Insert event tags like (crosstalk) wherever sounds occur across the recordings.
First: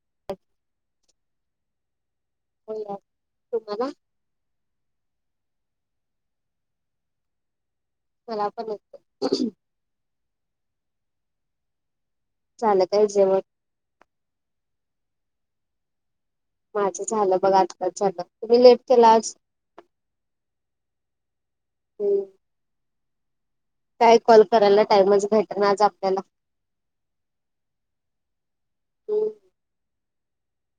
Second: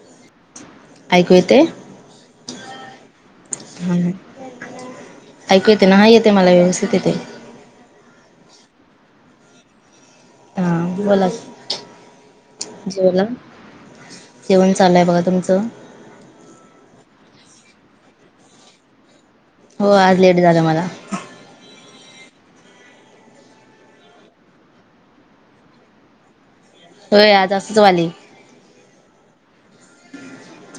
(inaudible) ऐकू येतंय? हो या तुम्हाला हां. ऐकू येते ना हां येते मला व्यवस्थित येतंय. मला पण येते. हां बोला झालं काय जेवला? जेवण? जेवण चाल्लय बघा तुमचं. माझं झालं बघा आताच झालं. तुम्ही लेट केला आज? हो आज लेट झालं मला. हम. काय कॉल करायला टाईमच भेट ना आज आपल्याला. होय आज असंच व्हायलय. हम्म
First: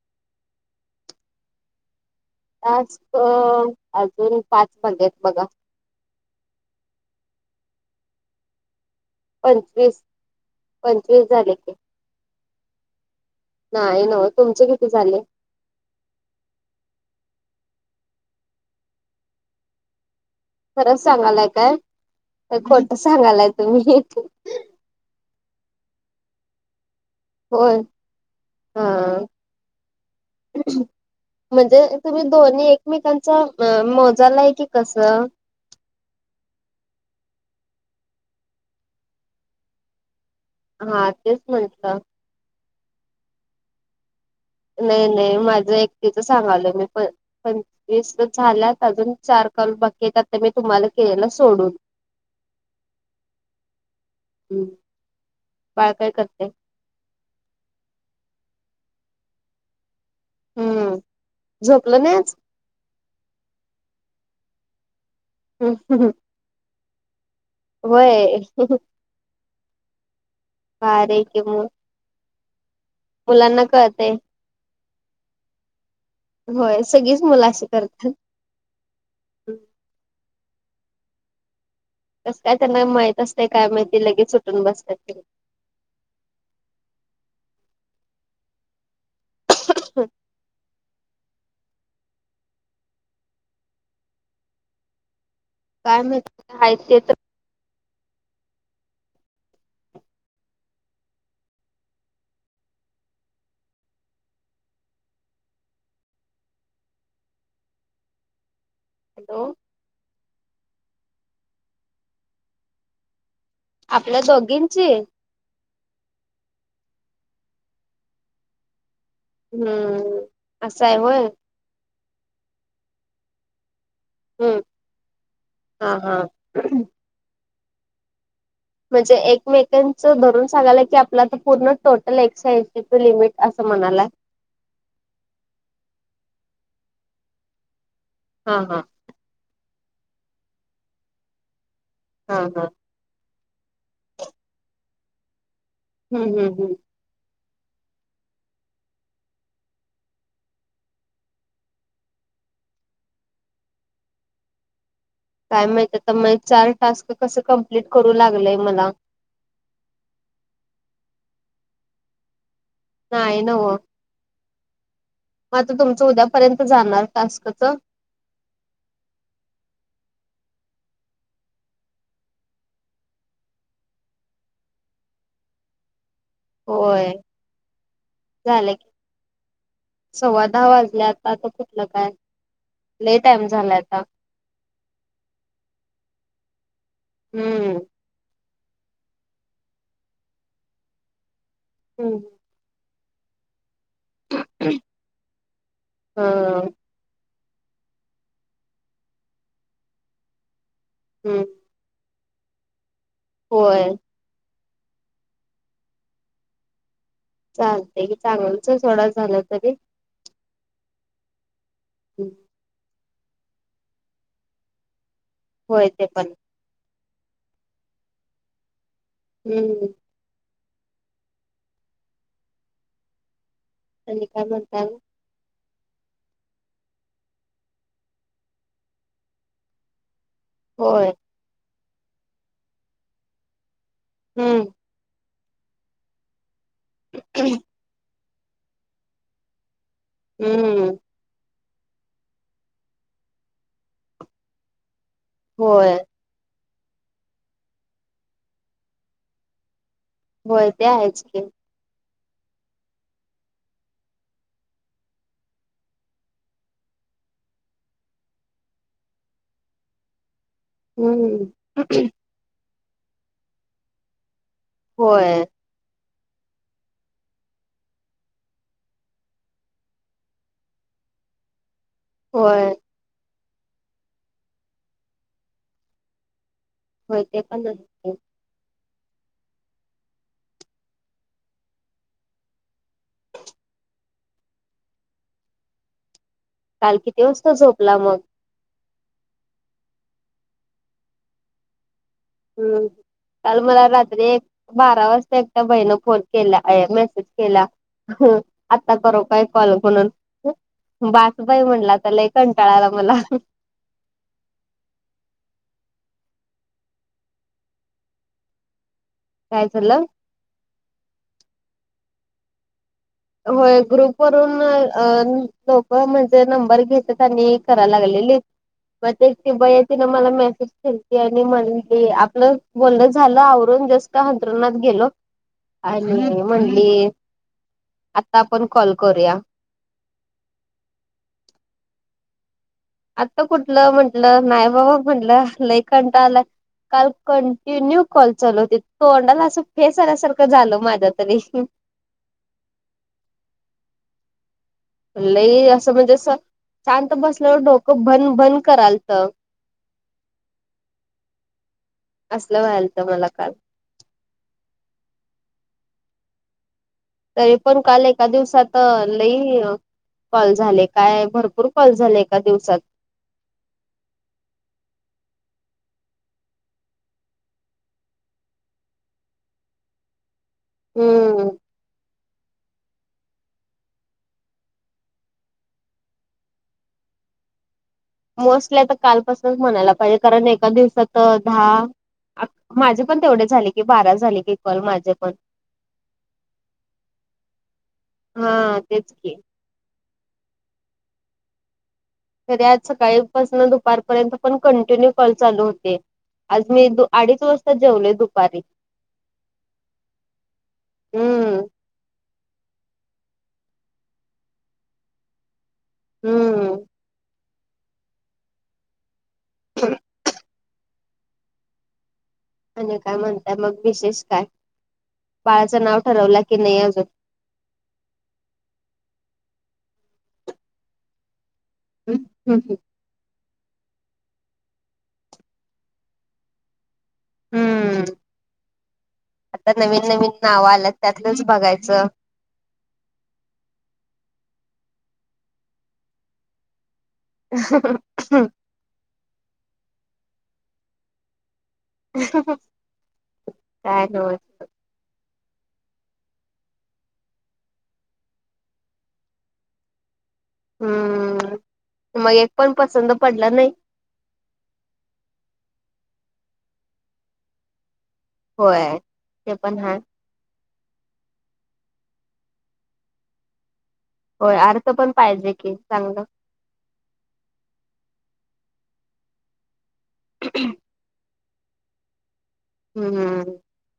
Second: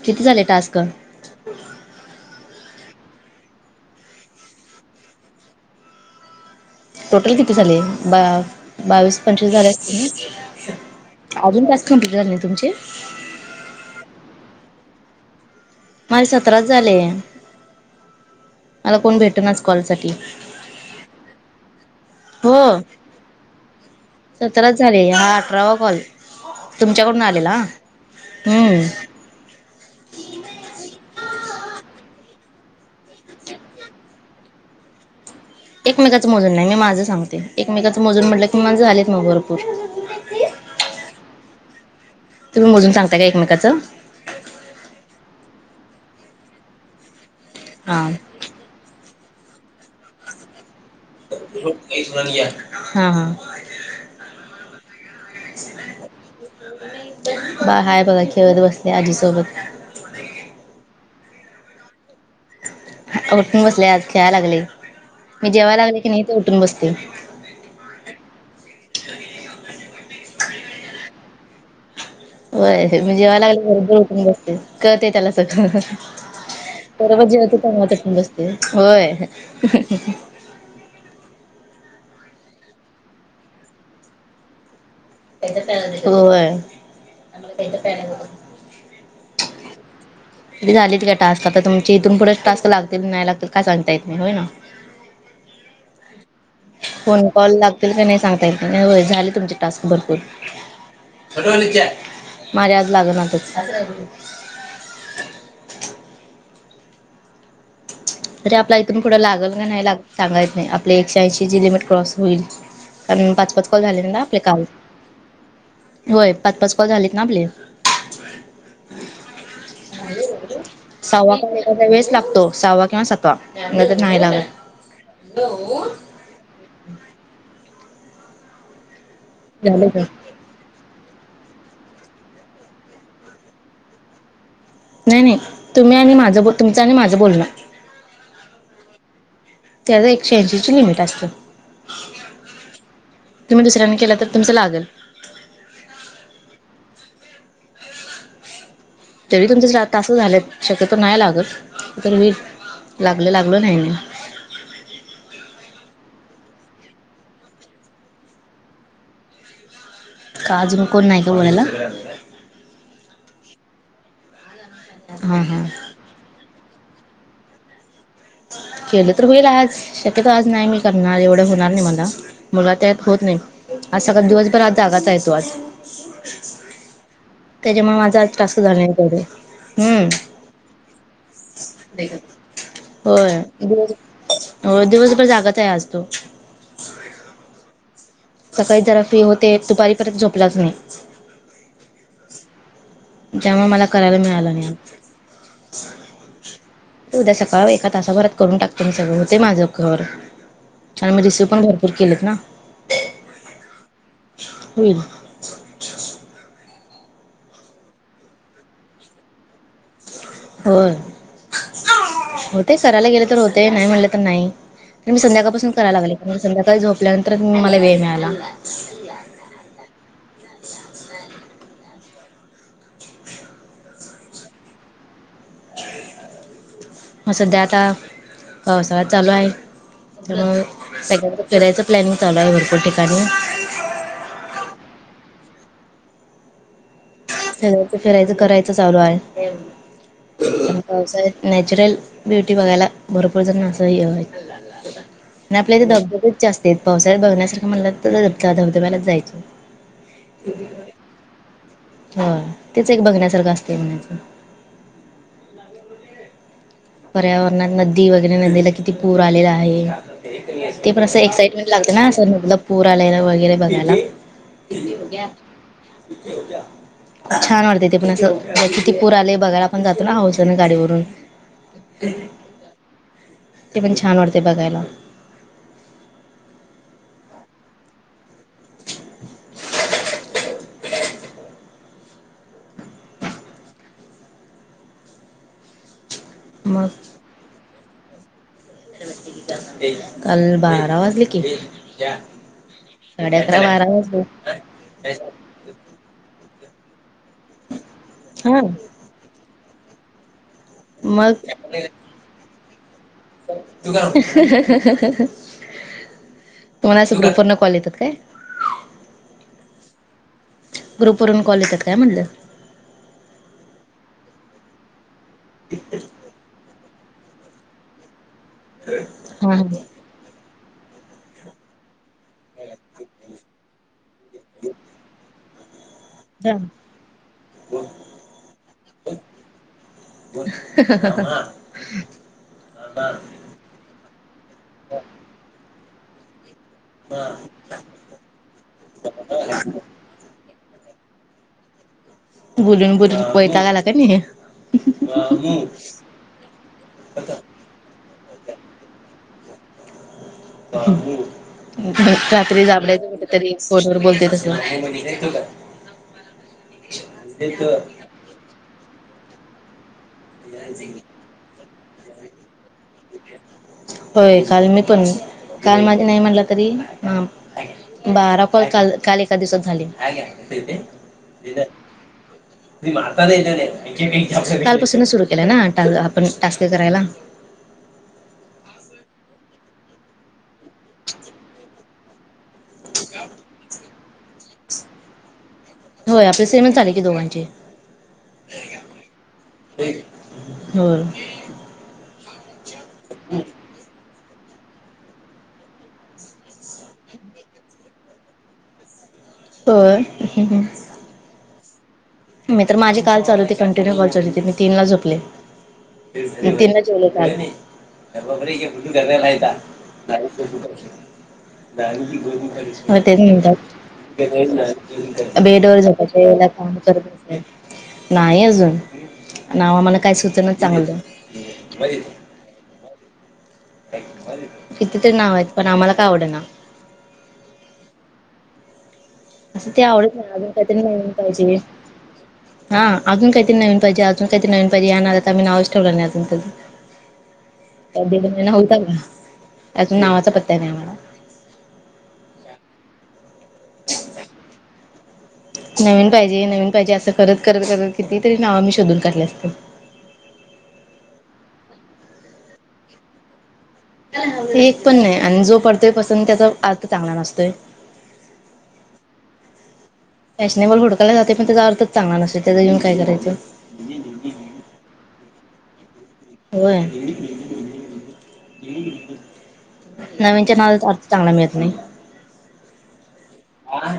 किती झाले टास्क? आज अ अजून पाच पडलेत बगा. टोटल किती झाले? ब बावीस पंचवीस झाले असतील पंचवीस ना? झाले आजून की. पाच कंप्लीट झाले ना तुमचे? नाही ना ओ. तुमचे किती झाले? माझे सतराच झाले. मला कोण भेट नाच कॉलसाठी. खरंच सांगालाय काय? हो का खोट सांगालाय तुम्ही? सतराच झाले हा आठरावा कॉल तुमच्याकडून आलेला हां होय हम्म. अ अहम. म्हणजे तुम्ही दोन्ही एकमेकांच्या अ मोजालाय की कसं? एकमेकाचं मोजून नाही मी माझं सांगते एकमेकाचं मोजून म्हटलं की माझं झालेत ना ओ भरपूर. हां तेच म्हंटल. तुम्ही मोजून सांगता का एकमेकांच? नाही नाही माझं एकटीच सांगायलो मी प हां पंचवीस. झाल्यात अजून चार कॉल बाकीयेत. तर मी तुम्हाला केलेला सोडून. हां हां हम्म बाळ काय करतंय? बाळ हाय बघा खेळत बसलंय आजीसोबत. हम्म. झोपलं नाही आज? उठून बसलंय आज खेळाय लागले मी जेवाय लागले की नई तो उठून बसते. वय, भारी आय कि म. वर मि जेवाय लागल्या बरोबर कळतय. उठून बसते कळतंय त्याला सगळं. होय सगळीच बरोबर मुलं जेवत अशी असताना करतात. उठून बसते. होय. कसं काय त्यांना माहित असतेय काय माहिती लगेच ऊटून बसतात. वय. तुझे झालेती का टास्क करता तुमी? ते इथून पुढं टास्क लागतील नाही लागतील काय सांगता येत नाही. होय ना. काय माहित आहेत ते तर फोन कॉल लागतील का नाही सांगता येत नाही हो झाले तुमचे टास्क भरपूर. सगळं विचार माझे आज लागनातंच. म्हणजे आपला इथून फूढं हॅलो लागल का नाई लाग सांगाच नाही आप आपले एकशे ऐंशी ज लिमिट क्रॉस होईल कार पाच पाच कॉल झाले ना आपल्या आपले काल दोघींची? होय पाच पाच कॉल झालेत ना आपले हम्म असं आहे होय. सवा का वेळस लागतो सहावा किंवा सातवा म्हण नाही लाग हम् म्हणजे झालं तर एकमेकांचं धरून सांगायला की आपला तर पूर्ण टोटल एक्साइज लिमिट असं म्हणाला नाही नाही तुम्ही आणि माझं ब तुमचं आणि माझं बोलणं हा हा त्याचं एकशे ऐंशीची लिमिट अस असत हां हां तुम्हीुसऱ्यांनी केलं तर तमचं लागल हम्म हम् हम् तरी तुमच तास झालं शक्यतो नाही लागत तर मी लागल लागल नाही नाही काय माहित तर मग चार टास्क कस कमप्लीट करू लागलय मला का अजून कोण नाही का बड्याला नाही नव हां मग हां आता तुमचं उद्यापर्यंत जाणार कास्कच केलं तर होईल आज शक्यत आज नाही मी करणार एवढं होणार नाही मला मुलगा त्यात होत नाही आज सकाळ दिवसभर आज जागाचा येतो आज होय त्याच्यामुळे माझा आ त्रास झालं झाला की. तेडे सव्वा दहा वाजले आता आता कुठलं काय लय होय टाइम झाला दिवस आता हो दिवसभर जागाच आहे असतो हम्म सकाळी जरा फ्री होते दुपारी परत झोपलाच नाही हम्म त्यामुळे मला करायला मिळालं नाही हा उद्या सकाळ एका तासाभरात करून टकतो मी सगळं होते माझं घर आणिछ आणि मी हम्म रिसिव पण भर खुर्कीलेत ना होय हो चालते क चांगलच सोडा झालं तरी हो हम् होते करायला गेले तर होते नाही म्हणलेलं तर नाही तर मी संध्याकाळपासून होय करायला ते पण लागले संध्याकाळी झो ल्यानंतर मला वेळ मिळाला हम्म अ अल काय म्हण का मग सध्या आता पावसावाद चालू आहे त्या होय सग फरायचा प्लॅनंग चालूय भरपूर ठिकाणी हम्म ह शगचं फिरायचं करायचं चालू आहे हम् पावसाळ्यात नॅचरल ब्युटी बघायला भरपूर जण असाही आपल्या इथे होय धबधबेच जास्त पावसाळ्यात बघण्यासारखं म्हणला धब धबधब्यालाच जायचे होय ते आहेच की होय तेच एक बघण्यासारखं असतंय म्हणायचं. (inaudible) पर्यावरणात नदी वगैरे नदीला किती पूर आलेला आहे. ते पण असं एक्साइटमेंट हम्म लागत ना अस नदीला पूर आलेला वगैरे बघायला. (inaudible) होय छान वाटते ते पण असं किती पूर आले बघायला आपण जातो ना हौसनं गाडीवरून. होय. ते पण छान वाटतंय बघायला. होय ते पण (unintelligible) (inaudible) मग काल किती वाजता झोपला मग? काल बारा वाजले की. हम्म. साडे काल अकरा बारा मला वाजले रात्री एक बारा वाजता एक कुठल्या बाईनं फोन केला, अय मेसेज केला. हा आता करू काय? कॉल म्हणून? मग बास बाई म्हणलं आता लई कंटाळा आला मला. (unintelligible) तुम्हाला असं ग्रुपवरनं कॉल येतात काय? काय झालं? ग्रुपवरून कॉल येतात काय म्हटलं? होय ग्रुपवरून अं लोक म्हणजे नंबर घेतात आणि कराय लागलेलीत. मग तेच की हा बयेची मला मेसेज केलती आणि म्हणली. आपलं बोलण झालं आवरून जस्ट अंथरुणात गेलो. आणि हा. म्हणली आता आपण कॉल करूया. (unintelligible) आता कुठलं म्हंटलं नाही बाबा म्हटलं. लय कंटाळा आलाय. काल कंटिन्यू कॉल चालू होतीत. तोंडाला असं फेस आल्यासारखं झालं माझ्या तरी. बुलून बुलून वैताग आला की नाही? लई असं म्हणजे अस शांत बसल्यावर डोकं भन भन करालत. असलं रात्री व्हायलत (unintelligible) मला काल. कुठतरीच फोनवर बोलते तसं. तरी पण काल एका दिवसात लई कॉल झाले. काय भरपूर कॉल झाले एका दिवसात. होय काल मी पण काल माझी नाही म्हटला तरी, हा बारा कॉल काल एका दिवसात झाले. हम्म (inaudible) कालपासूनच सुरु केलं ना आपण टास्क करायला? मोस्टली आता कालपासूनच म्हणायला पाहिजे, कारण एका दिवसात दहा माझे पण तेवढे झाले की बारा झाले की कॉल माझे पण. होय आपले सेमच झाले की दोघांचे. हा तेच की होय. तरी आज सकाळीपासून दुपारपर्यंत पण कंटिन्यू कॉल चालू होते. आज मी अडीच वाजता जेवलोय दुपारी. होय? हम्म. मी तर माझी काल चालू होती कंटिन्यू कॉल चालू होती मी तीनला झोपले. मग हम्म तीनला जेवले काल मी. (inaudible) हो आणि काय तेच म्हणताय म्हणतात मग विशेष काय बेडवर बाळाचं नाव झोपायच्या ठरवला वेळेला‌ की काम. नाही करत अजून नाही अजून नाव आम्हाला काय सुचना चांगलं. (unintelligible) किती तरी नाव आहेत पण आम्हाला काय आवड ना हम्म असं आता ते नवीन आवडत नाही नवीन अजून नाव काहीतरी आलं नवीन त्यातलंच पाहिजे. बघायचं हा अजून काहीतरी नवीन पाहिजेजून काहीत नवीन पाहिजे आता क नाववेश ठेवला नाही अजून दीड महिना होता का अजून नावाचा पत्ता नाही आम्हाला काय हो नवीन पाहिजे नवीन पाहिजे असं करत करत करत किती तरी नाव मी शोधून काढले असतील हम्म मग एक पण पसंत पडलं नाही एक पण नाही आणि जो पडतोय पसंत त्याचा अर्थ चांगला नसतोय होय ते पण हा फॅशनेबल होोडकयलाात पण त्याचा अर्थ चगला नसते त्याचा घऊन काय करायचं होय अर्थ पण पाहिजे की चांगलं वर नवीनच्या नावाचा अर्थ चांगला मिळत नाही हम्म हम हा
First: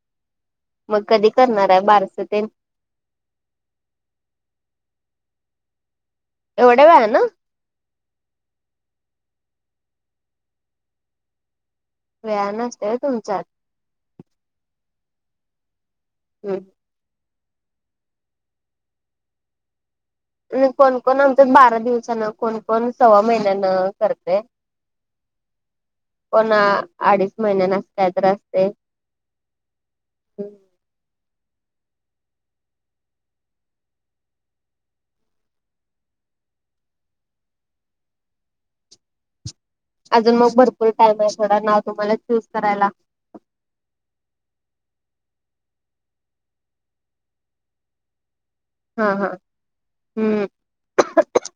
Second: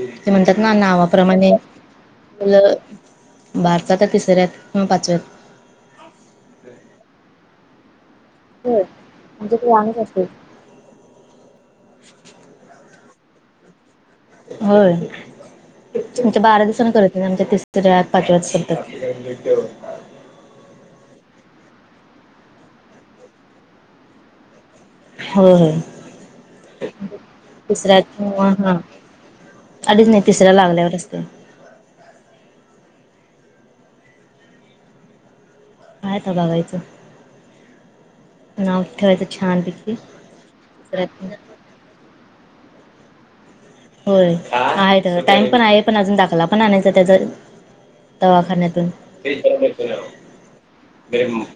ते म्हणतात ना मग कधी नावाप्रमाणे करणार आहे बारस ते मुलं भारता तर तिसऱ्यात पाचव्यात एवढ्या व ना हो आच्याकडे आमच असेल वेळाने असते तुमच्यात होय तुमच्या हम्म. बारा दिवसांनी करत आमच्या तिसऱ्या पाचव्या सप्तक आणि कोणकोण आमच्यात बारा दिवसान कोणकोण सव्वा महिन्यानं करतेय होय होय कोणा अडीच महिन्या तिसऱ्या नसताय तर किंवा असते हा अडीच नाही तिसऱ्या लागल्यावर असत काता बघायचं नाव ठेवायचं छान पिक अजून मग भरपूर टाइम आहे थोडा नाव तुम्हाला चूज करायला होय आहे तर टाइम पण आहे पण अजून दाखला पण आणायचं त्याच दवाखान्यात हा (inaudible) हा हम्म.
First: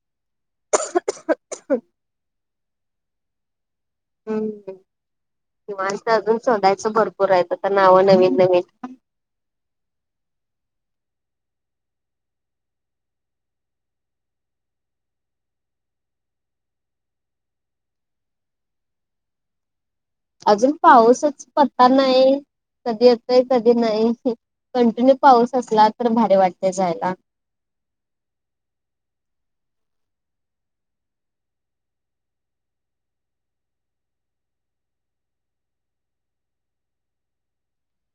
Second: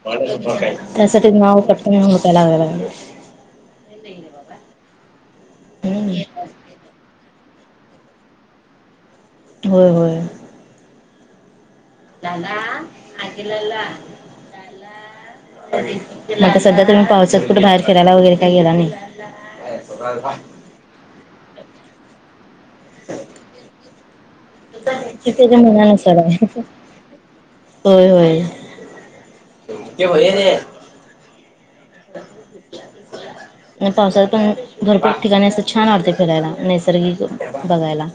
त्यासाठी नाव पटकन हुडकाय लागालाय हम्म कि माणस अजून हम्म, शोधायचं भरपूर आहेह आ नाव नवीन नवीन होय होय जाला हगलला मगता सध्या तुम्ही पाहचत कुठे बाहेर फिरायला वगैरे काही गेला नाही अ स अजून पाऊसच पत्ता नाही कधी येतय कधी नाही कंटिन्यू ते पाऊस त्याच्या असला तर मनानुसार भारी आहे वाटते जायला होय होय (inaudible) नाही पावसाळ पण भरपूक ठिकाणी असं छान वाढते फिरायला नैसर्गिक बघायला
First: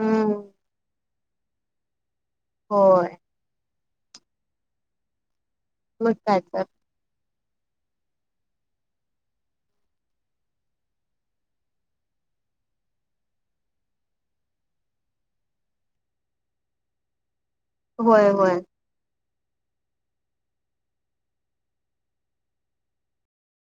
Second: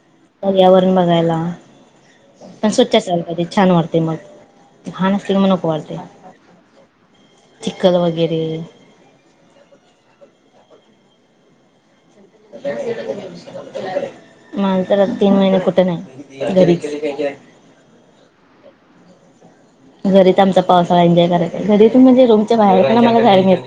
हम्म. पर्यावरण बघायला पण स्वच्छ होय असयला पाहिजे छान वाटते मग घान असली मग नको वाटतय मग काय तर चिखल वगैरे (inaudible) मातर तीन महिने कुठे नाही घरीच होय होय घरी आमचा पावसाळा एन्जॉय करायचा घरीतून म्हणजे रूमच्या बाहेर पण आम्हाला जायला मिळते